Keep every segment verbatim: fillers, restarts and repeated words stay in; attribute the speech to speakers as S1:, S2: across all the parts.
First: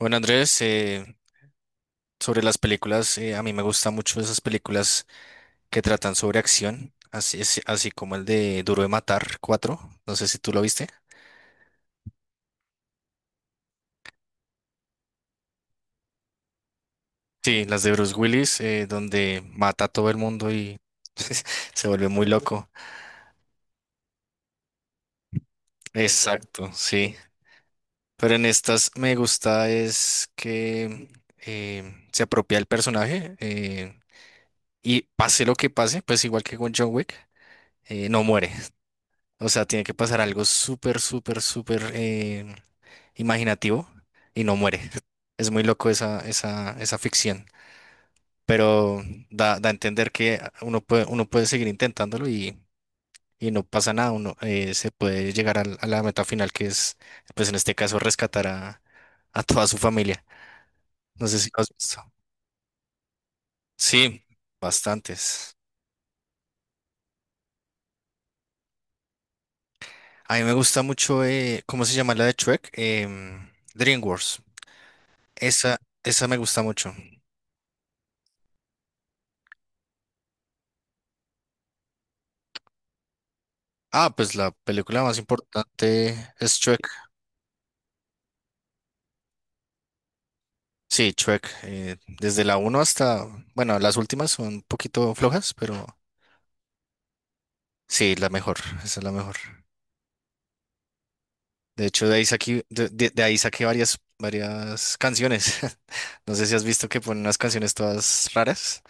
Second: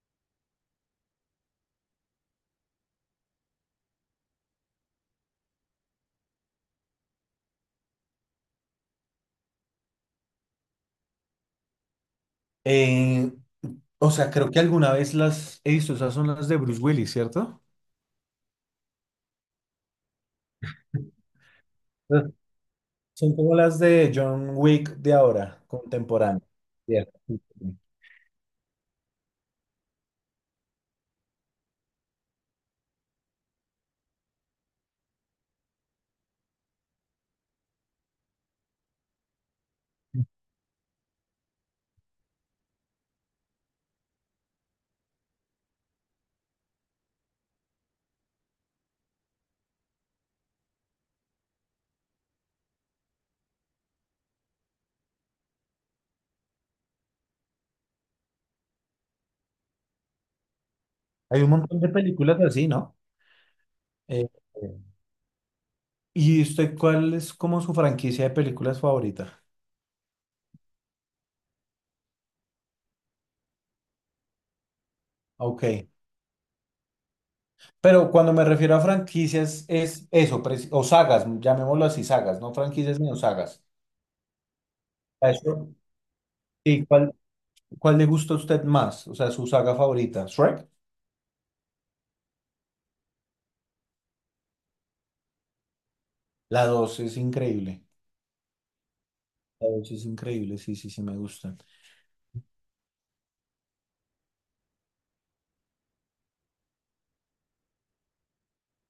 S1: Bueno, Andrés, eh, sobre las películas, eh, a mí me gustan mucho esas películas que tratan sobre acción, así, es- así como el de Duro de Matar cuatro. No sé si tú lo viste.
S2: Eh, o sea, creo que alguna vez las he visto, esas son las de Bruce Willis, ¿cierto?
S1: Sí, las de Bruce Willis, eh, donde mata a todo el mundo y se vuelve muy
S2: Ah.
S1: loco.
S2: Son como las de John Wick de ahora, contemporáneo.
S1: Exacto, sí.
S2: Cierto.
S1: Pero en estas me gusta es que eh, se apropia el personaje eh, y pase lo que pase, pues igual que con John Wick, eh, no muere. O sea, tiene que pasar algo súper, súper, súper eh, imaginativo y no muere. Es muy loco esa, esa, esa ficción, pero da, da a entender que uno puede, uno puede seguir intentándolo y, y no pasa nada, uno eh, se puede llegar al- a, la meta final que es, pues en este caso, rescatar a, a toda su familia. No sé
S2: Hay
S1: si
S2: un
S1: lo has
S2: montón de
S1: visto.
S2: películas así, ¿no?
S1: Sí,
S2: Eh,
S1: bastantes.
S2: ¿y usted cuál es como su franquicia de películas favorita?
S1: A mí me gusta mucho, eh, ¿cómo se llama la de Shrek? Em, DreamWorks.
S2: Ok.
S1: Esa, esa me gusta mucho.
S2: Pero cuando me refiero a franquicias es eso, preci- o sagas, llamémoslo así, sagas, no franquicias sino sagas.
S1: Ah, pues la película más
S2: A eso.
S1: importante es
S2: ¿Y
S1: Shrek.
S2: cuál, cuál le gusta a usted más? O sea, su saga favorita. Shrek.
S1: Sí, Shrek. eh, desde la uno hasta, bueno, las últimas son un poquito flojas, pero
S2: La dos es increíble.
S1: sí, la mejor, esa es la mejor.
S2: Ouch, es increíble, sí, sí, sí, me gusta.
S1: De hecho, de ahí saqué, de, de- de ahí saqué varias, varias canciones. No sé si has visto que ponen unas canciones todas raras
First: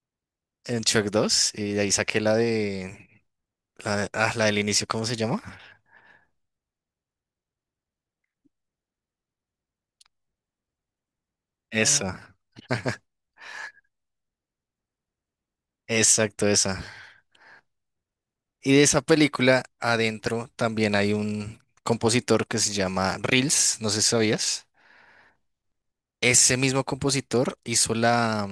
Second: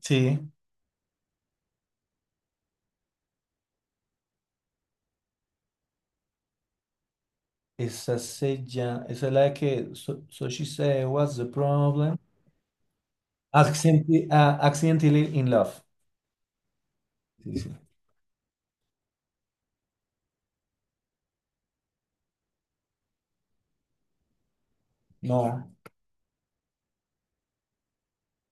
S2: Sí,
S1: en Shrek dos y de ahí saqué la de, la, de- ah, la del inicio, ¿cómo se llama? Ah,
S2: esa se llama, esa es la de que, so, so she said, what's the problem?
S1: esa,
S2: Accidenti- ah, accidentally in love.
S1: exacto, esa.
S2: Sí, sí.
S1: Y de esa película adentro también hay un compositor que se llama Reels, no sé si sabías.
S2: No,
S1: Ese mismo compositor hizo la,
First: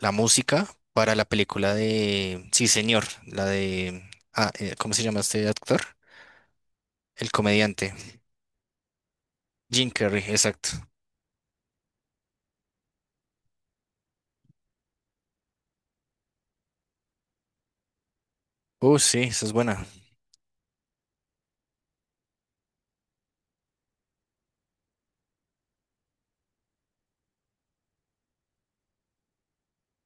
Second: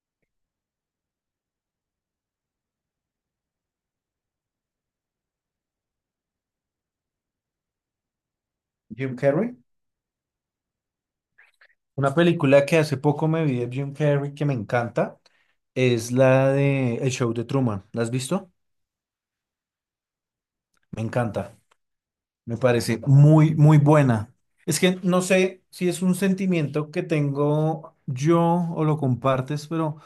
S1: la música para la película de Sí, señor, la de... Ah, eh, ¿cómo se llama este actor? El comediante.
S2: Jim Carrey.
S1: Jim Carrey, exacto.
S2: Una película que hace poco me vi de Jim Carrey que me encanta es la de El Show de Truman. ¿La has visto?
S1: Uh, sí, esa es buena.
S2: Me encanta. Me parece muy, muy buena. Es que no sé si es un sentimiento que tengo yo o lo compartes, pero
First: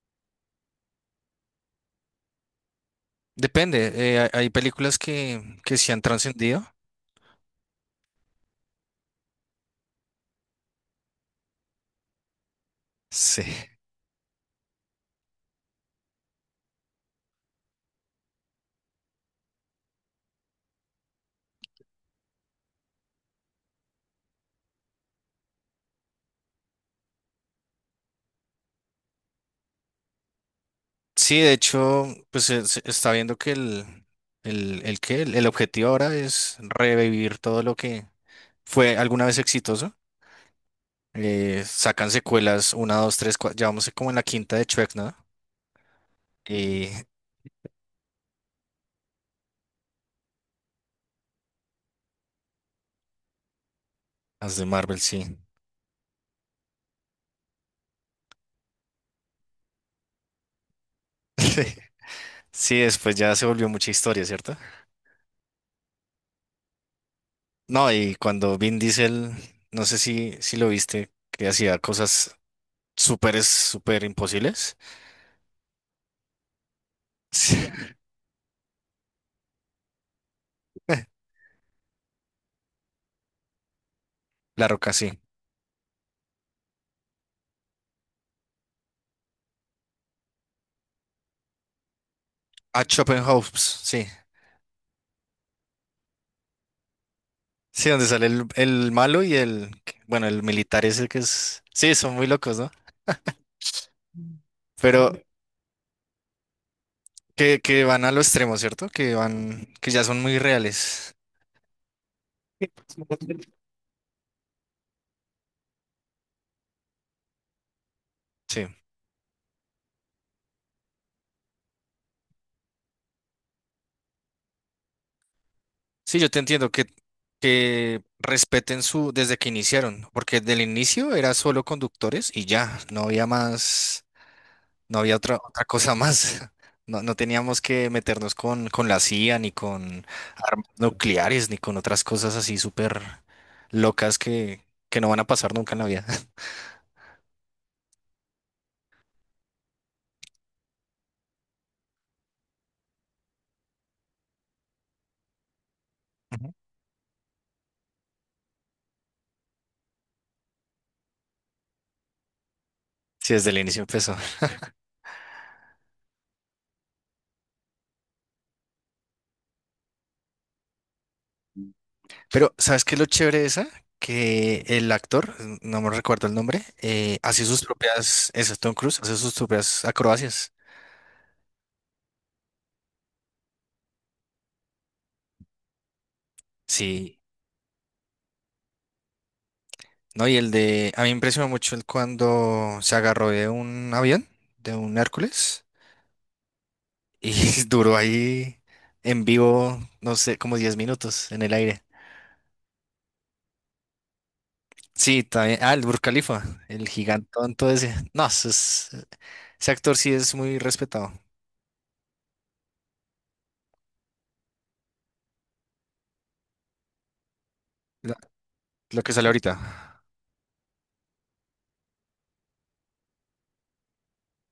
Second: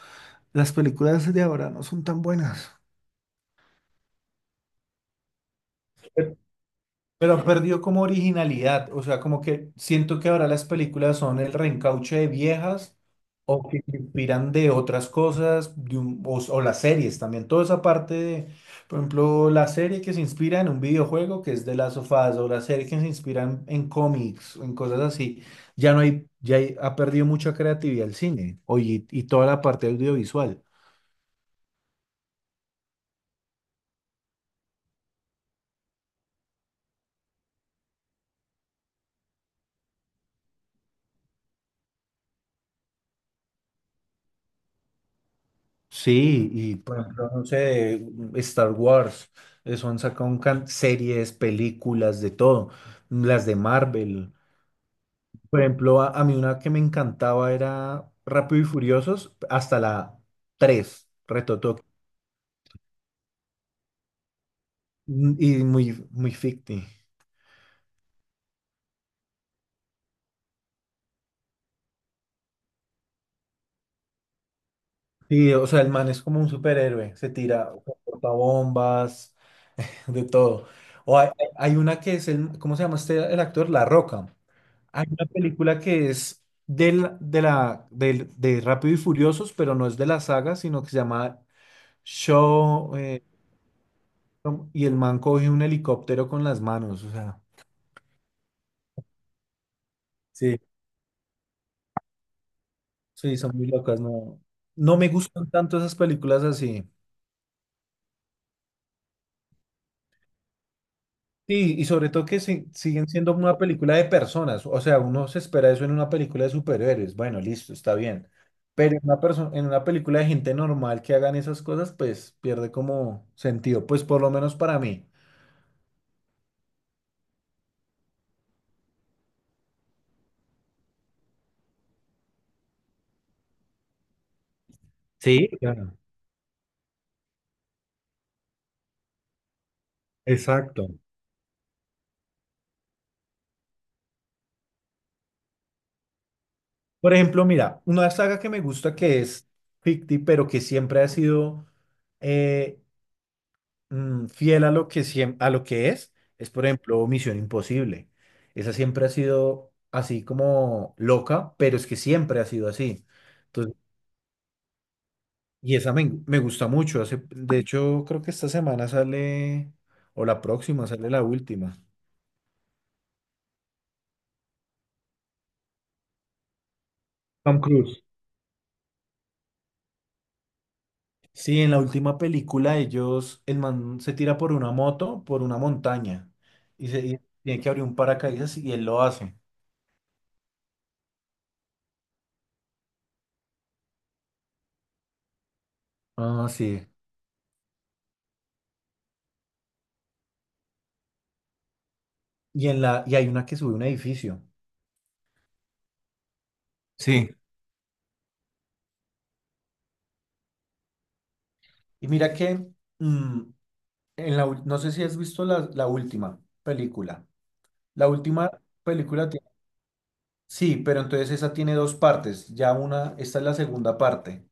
S2: las películas de ahora no son tan buenas.
S1: Depende, eh, hay hay películas que, que se han
S2: Pero
S1: trascendido.
S2: pero perdió como originalidad, o sea, como que siento que ahora las películas son el reencauche de viejas
S1: Sí.
S2: o que se inspiran de otras cosas, de un- o, o las series también, toda esa parte de, por ejemplo, la serie que se inspira en un videojuego que es de las sofás o la serie que se inspira en, en cómics o en cosas así, ya no hay, ya hay- ha perdido mucha creatividad el cine o y y toda la parte audiovisual.
S1: Sí, de hecho, pues se, se está viendo que el, el, el que el, el objetivo ahora es revivir todo lo que fue alguna vez exitoso. Eh, sacan secuelas, una, dos, tres, cua- ya vamos como en la quinta de Shrek, ¿no?
S2: Sí, y
S1: Y
S2: por ejemplo, no sé, Star Wars, eso han sacado un can- series, películas, de todo, las de Marvel.
S1: las de Marvel, sí.
S2: Por ejemplo, a, a mí una que me encantaba era Rápido y Furiosos, hasta la tres Reto Tokio,
S1: Sí, después ya se volvió mucha historia, ¿cierto?
S2: mm, y muy, muy ficti.
S1: No, y cuando Vin Diesel, no sé si, si lo viste, que hacía cosas súper, súper imposibles.
S2: Sí, o sea, el man es como un superhéroe, se
S1: Sí,
S2: tira, porta bombas, de todo. O hay, hay una que es el, ¿cómo se llama este, el actor? La Roca.
S1: La Roca,
S2: Hay
S1: sí.
S2: una película que es del, de la, del, de Rápido y Furiosos, pero no es de la saga, sino que se llama
S1: A
S2: Show, eh,
S1: House, sí.
S2: y el man coge un helicóptero con las manos. O sea,
S1: Sí, donde sale el, el malo y el, bueno, el
S2: sí,
S1: militar ese que es, sí, son muy locos, ¿no?
S2: sí, son muy locas. No, no me
S1: Pero
S2: gustan tanto esas películas así.
S1: que, que van a lo extremo, ¿cierto? Que van, que ya son muy reales.
S2: Sí, y sobre todo que si- siguen siendo una película de personas. O sea, uno se espera eso en una película de superhéroes. Bueno, listo, está bien.
S1: Sí,
S2: Pero en una perso- en una película de gente normal que hagan esas cosas, pues pierde como sentido, pues por lo menos para mí.
S1: sí, yo te entiendo que, que respeten su, desde que iniciaron, porque del inicio era solo conductores y ya, no había más. No había otra,
S2: Sí,
S1: otra
S2: claro.
S1: cosa más. No, no teníamos que meternos con, con la C I A, ni con armas
S2: Exacto.
S1: nucleares, ni con otras cosas así súper locas que, que no van a pasar nunca en la vida.
S2: Por ejemplo, mira, una saga que me gusta que es ficti, pero que siempre ha sido eh, mm, fiel a lo que, siem- a lo que es, es
S1: Ujú.
S2: por ejemplo Misión Imposible. Esa siempre ha sido así como loca, pero es que siempre ha sido así.
S1: Sí, desde el
S2: Entonces,
S1: inicio empezó.
S2: y esa me, me gusta mucho. Hace, de hecho, creo que esta semana sale, o la próxima sale la última.
S1: Pero, ¿sabes qué es lo chévere de esa? Que el actor, n- no me recuerdo el nombre, eh, hace
S2: Tom
S1: sus
S2: Cruise.
S1: propias, ese es Tom Cruise, hace sus propias acrobacias.
S2: Sí, en la última película ellos, el man se tira por una moto, por una montaña, y, se,
S1: Sí,
S2: y tiene que abrir un paracaídas y él lo hace.
S1: no, y el de, a mí me impresionó mucho el cuando se agarró de un avión, de un Hércules,
S2: Ah, sí.
S1: y duró ahí en vivo, no sé, como diez minutos en el aire.
S2: Y, en la, y hay una que sube a un edificio.
S1: Sí, también, ah, el Burj Khalifa, el
S2: Sí.
S1: gigantón, todo ese. No, eso es- ese actor sí es muy respetado.
S2: Y mira que, mm, en la, ul- no sé si has visto la, la última película. La
S1: Lo,
S2: última
S1: lo que sale
S2: película tiene,
S1: ahorita.
S2: sí, pero entonces esa tiene dos partes. Ya una, esta es la segunda parte.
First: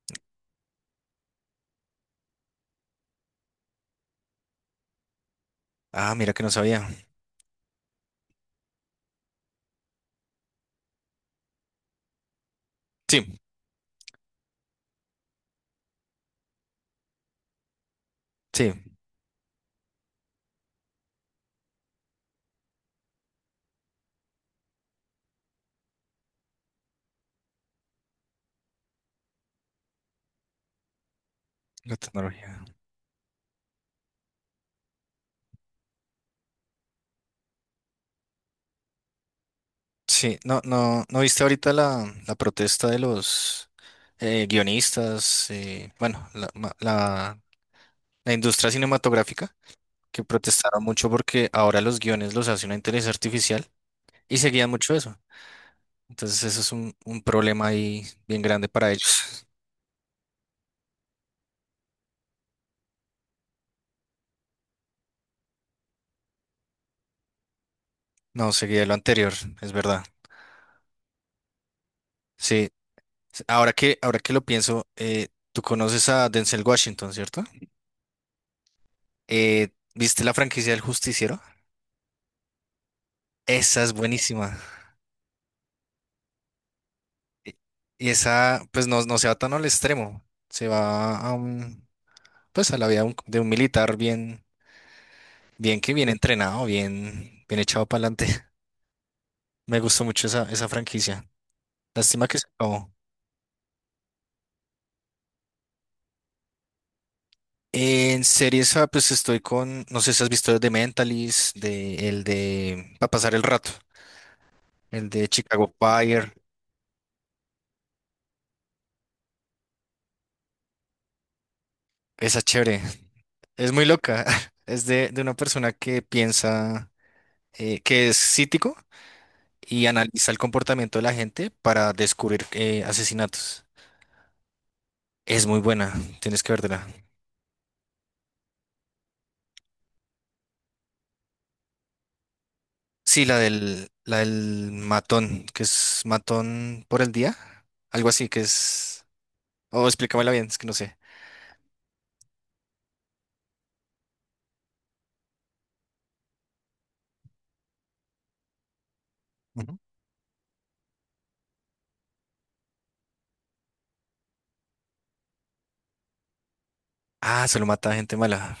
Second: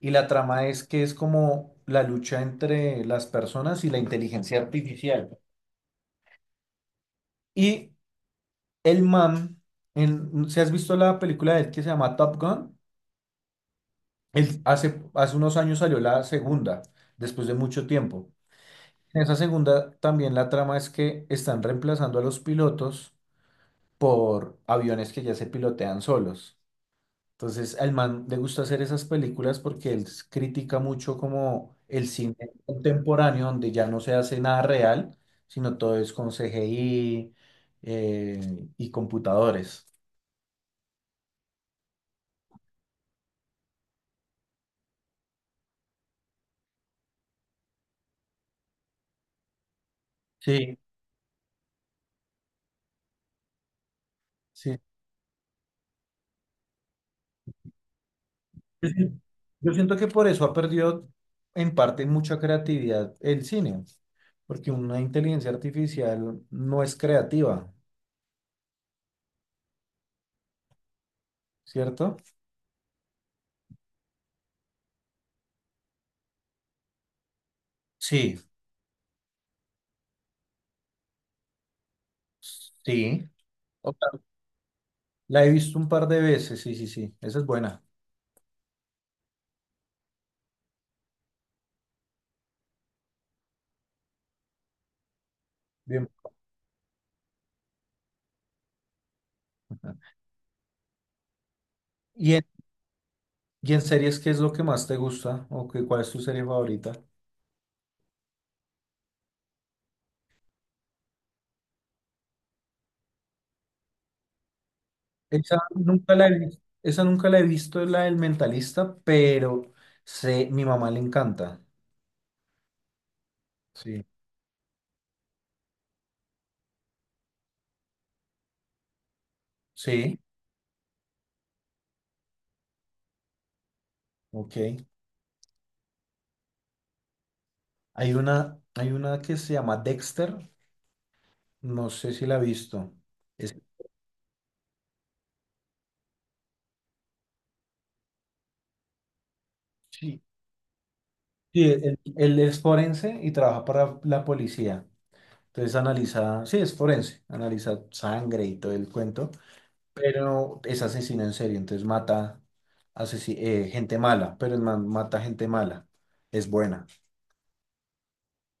S2: Y la trama es que es como la lucha entre las personas y la inteligencia artificial.
S1: Ah, mira que no sabía.
S2: Y el man, en, si has visto la película de él que se llama Top Gun,
S1: Sí,
S2: él hace, hace unos años salió la segunda, después de mucho tiempo.
S1: sí,
S2: En esa segunda también la trama es que están reemplazando a los pilotos por aviones que ya se pilotean solos. Entonces, al man le gusta hacer esas películas porque él s- critica mucho como
S1: la
S2: el cine
S1: tecnología.
S2: contemporáneo, donde ya no se hace nada real, sino todo es con C G I eh, y computadores.
S1: Sí, no, no, ¿no viste ahorita la, la protesta de los eh, guionistas? Eh, bueno, la, ma- la la industria cinematográfica, que
S2: Sí.
S1: protestaron mucho porque ahora los guiones los hace una inteligencia artificial y seguían
S2: Sí,
S1: mucho eso. Entonces eso es un, un problema ahí bien grande
S2: Yo
S1: para
S2: sien-
S1: ellos.
S2: yo siento que por eso ha perdido en parte mucha creatividad el cine, porque una inteligencia artificial no es creativa,
S1: No, seguía lo anterior, es verdad.
S2: ¿cierto?
S1: Sí, ahora que, ahora que lo pienso, eh, tú conoces a Denzel Washington, ¿cierto?
S2: Sí,
S1: Eh, ¿Viste la franquicia del Justiciero?
S2: sí.
S1: Esa
S2: O
S1: es
S2: sea,
S1: buenísima.
S2: la he visto un par de veces, sí, sí, sí, esa es
S1: Y
S2: buena.
S1: y esa, pues no, no se va tan al extremo, se va a un, pues a la vida de un de un militar bien. Bien que bien
S2: Bien.
S1: entrenado, bien, bien echado para adelante. Me gustó mucho esa, esa franquicia. Lástima
S2: ¿Y
S1: que
S2: en,
S1: se acabó.
S2: y en series qué es lo que más te gusta o qué, cuál es tu serie favorita?
S1: En series, ah, pues estoy con, no sé si has visto The Mentalist, de, el de, para pasar el rato, el de
S2: Esa
S1: Chicago
S2: nunca la
S1: Fire.
S2: he visto, esa nunca la he visto, la del Mentalista, pero sé, mi mamá le encanta.
S1: Esa es chévere. Es muy
S2: Sí.
S1: loca. Es de, de una persona que piensa, eh, que es cítico y
S2: Sí,
S1: analiza el comportamiento de la gente para descubrir eh, asesinatos.
S2: ok.
S1: Es muy buena. Tienes que verla.
S2: Hay una, hay una que se llama Dexter, no sé si la ha visto.
S1: Sí, la
S2: Es,
S1: del, la del matón, que es matón por el día, algo así que es... Oh,
S2: sí.
S1: explícamela bien, es que no sé.
S2: Sí, él, él es forense y trabaja para la policía. Entonces analiza, sí, es forense, analiza sangre y todo el cuento,
S1: Ujú.
S2: pero es asesino en serio, entonces mata asesi- eh, gente mala, pero el man mata gente mala, es buena.
S1: Ah, se lo mata a gente mala.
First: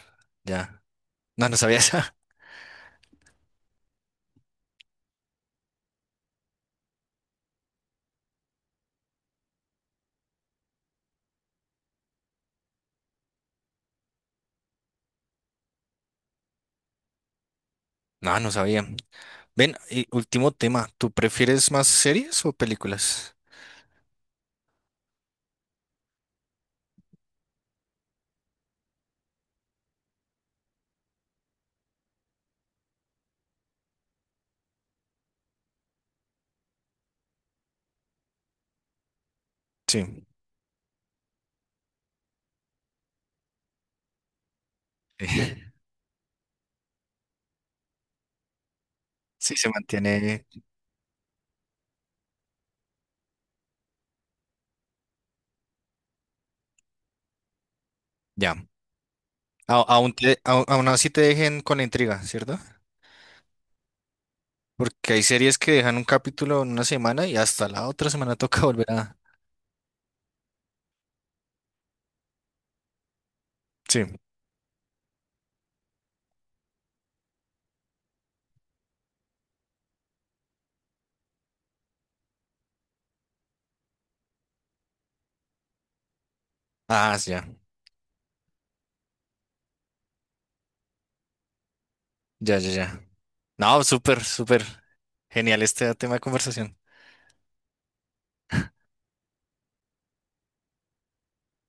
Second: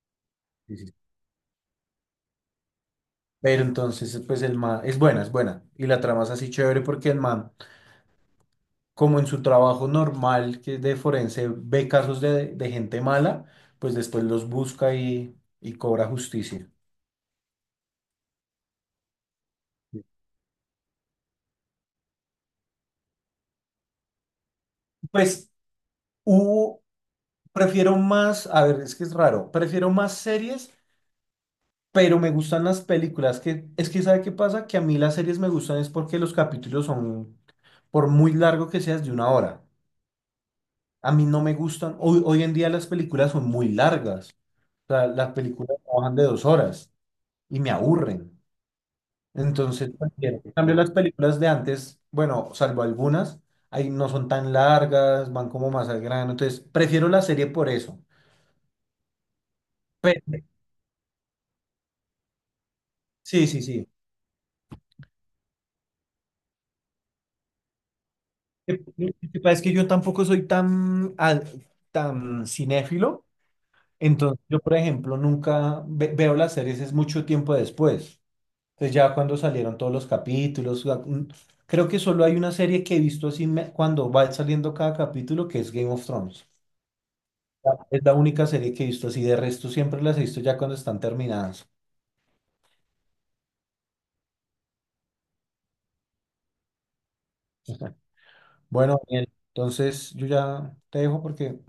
S2: Sí,
S1: Ya.
S2: sí.
S1: No, no sabía esa.
S2: Pero entonces, pues el man, es buena, es buena. Y la trama es así chévere porque el man como en su trabajo normal, que es de forense, ve casos de, de gente mala, pues después los busca y, y cobra justicia.
S1: No, no sabía. Ven, y último tema, ¿tú prefieres más series o películas?
S2: Pues hubo, prefiero más, a ver, es que es raro, prefiero más series, pero me gustan las películas, que es que ¿sabe qué pasa? Que a mí las series me gustan es porque los capítulos son, por muy largo que seas, de una hora.
S1: Sí.
S2: A mí no me gustan, hoy, hoy en día las películas son muy largas, o sea, las películas trabajan de dos horas y me aburren.
S1: Sí, se
S2: Entonces, cualquiera.
S1: mantiene
S2: En cambio, las películas de antes, bueno, salvo algunas, ahí no son tan largas, van como más al grano. Entonces, prefiero la serie por eso.
S1: ya. A- aún, te-
S2: Pero-
S1: au- aún así te dejen con la intriga, ¿cierto?
S2: sí, sí, sí.
S1: Porque hay series que dejan un capítulo en una semana y hasta la otra semana toca
S2: Eh,
S1: volver a...
S2: Lo que pasa es que yo tampoco soy tan, al- tan cinéfilo.
S1: Sí.
S2: Entonces, yo, por ejemplo, nunca ve- veo las series, es mucho tiempo después. Entonces, ya cuando salieron todos los capítulos, la- mm, creo que solo hay una serie que he visto así me- cuando va saliendo cada capítulo, que es Game of Thrones.
S1: Ah, ya.
S2: Es la única serie que he visto así, de resto siempre las he visto ya cuando están terminadas.
S1: Ya, ya, ya. No, súper, súper genial este tema de conversación.
S2: Bueno, Daniel, entonces yo ya te dejo porque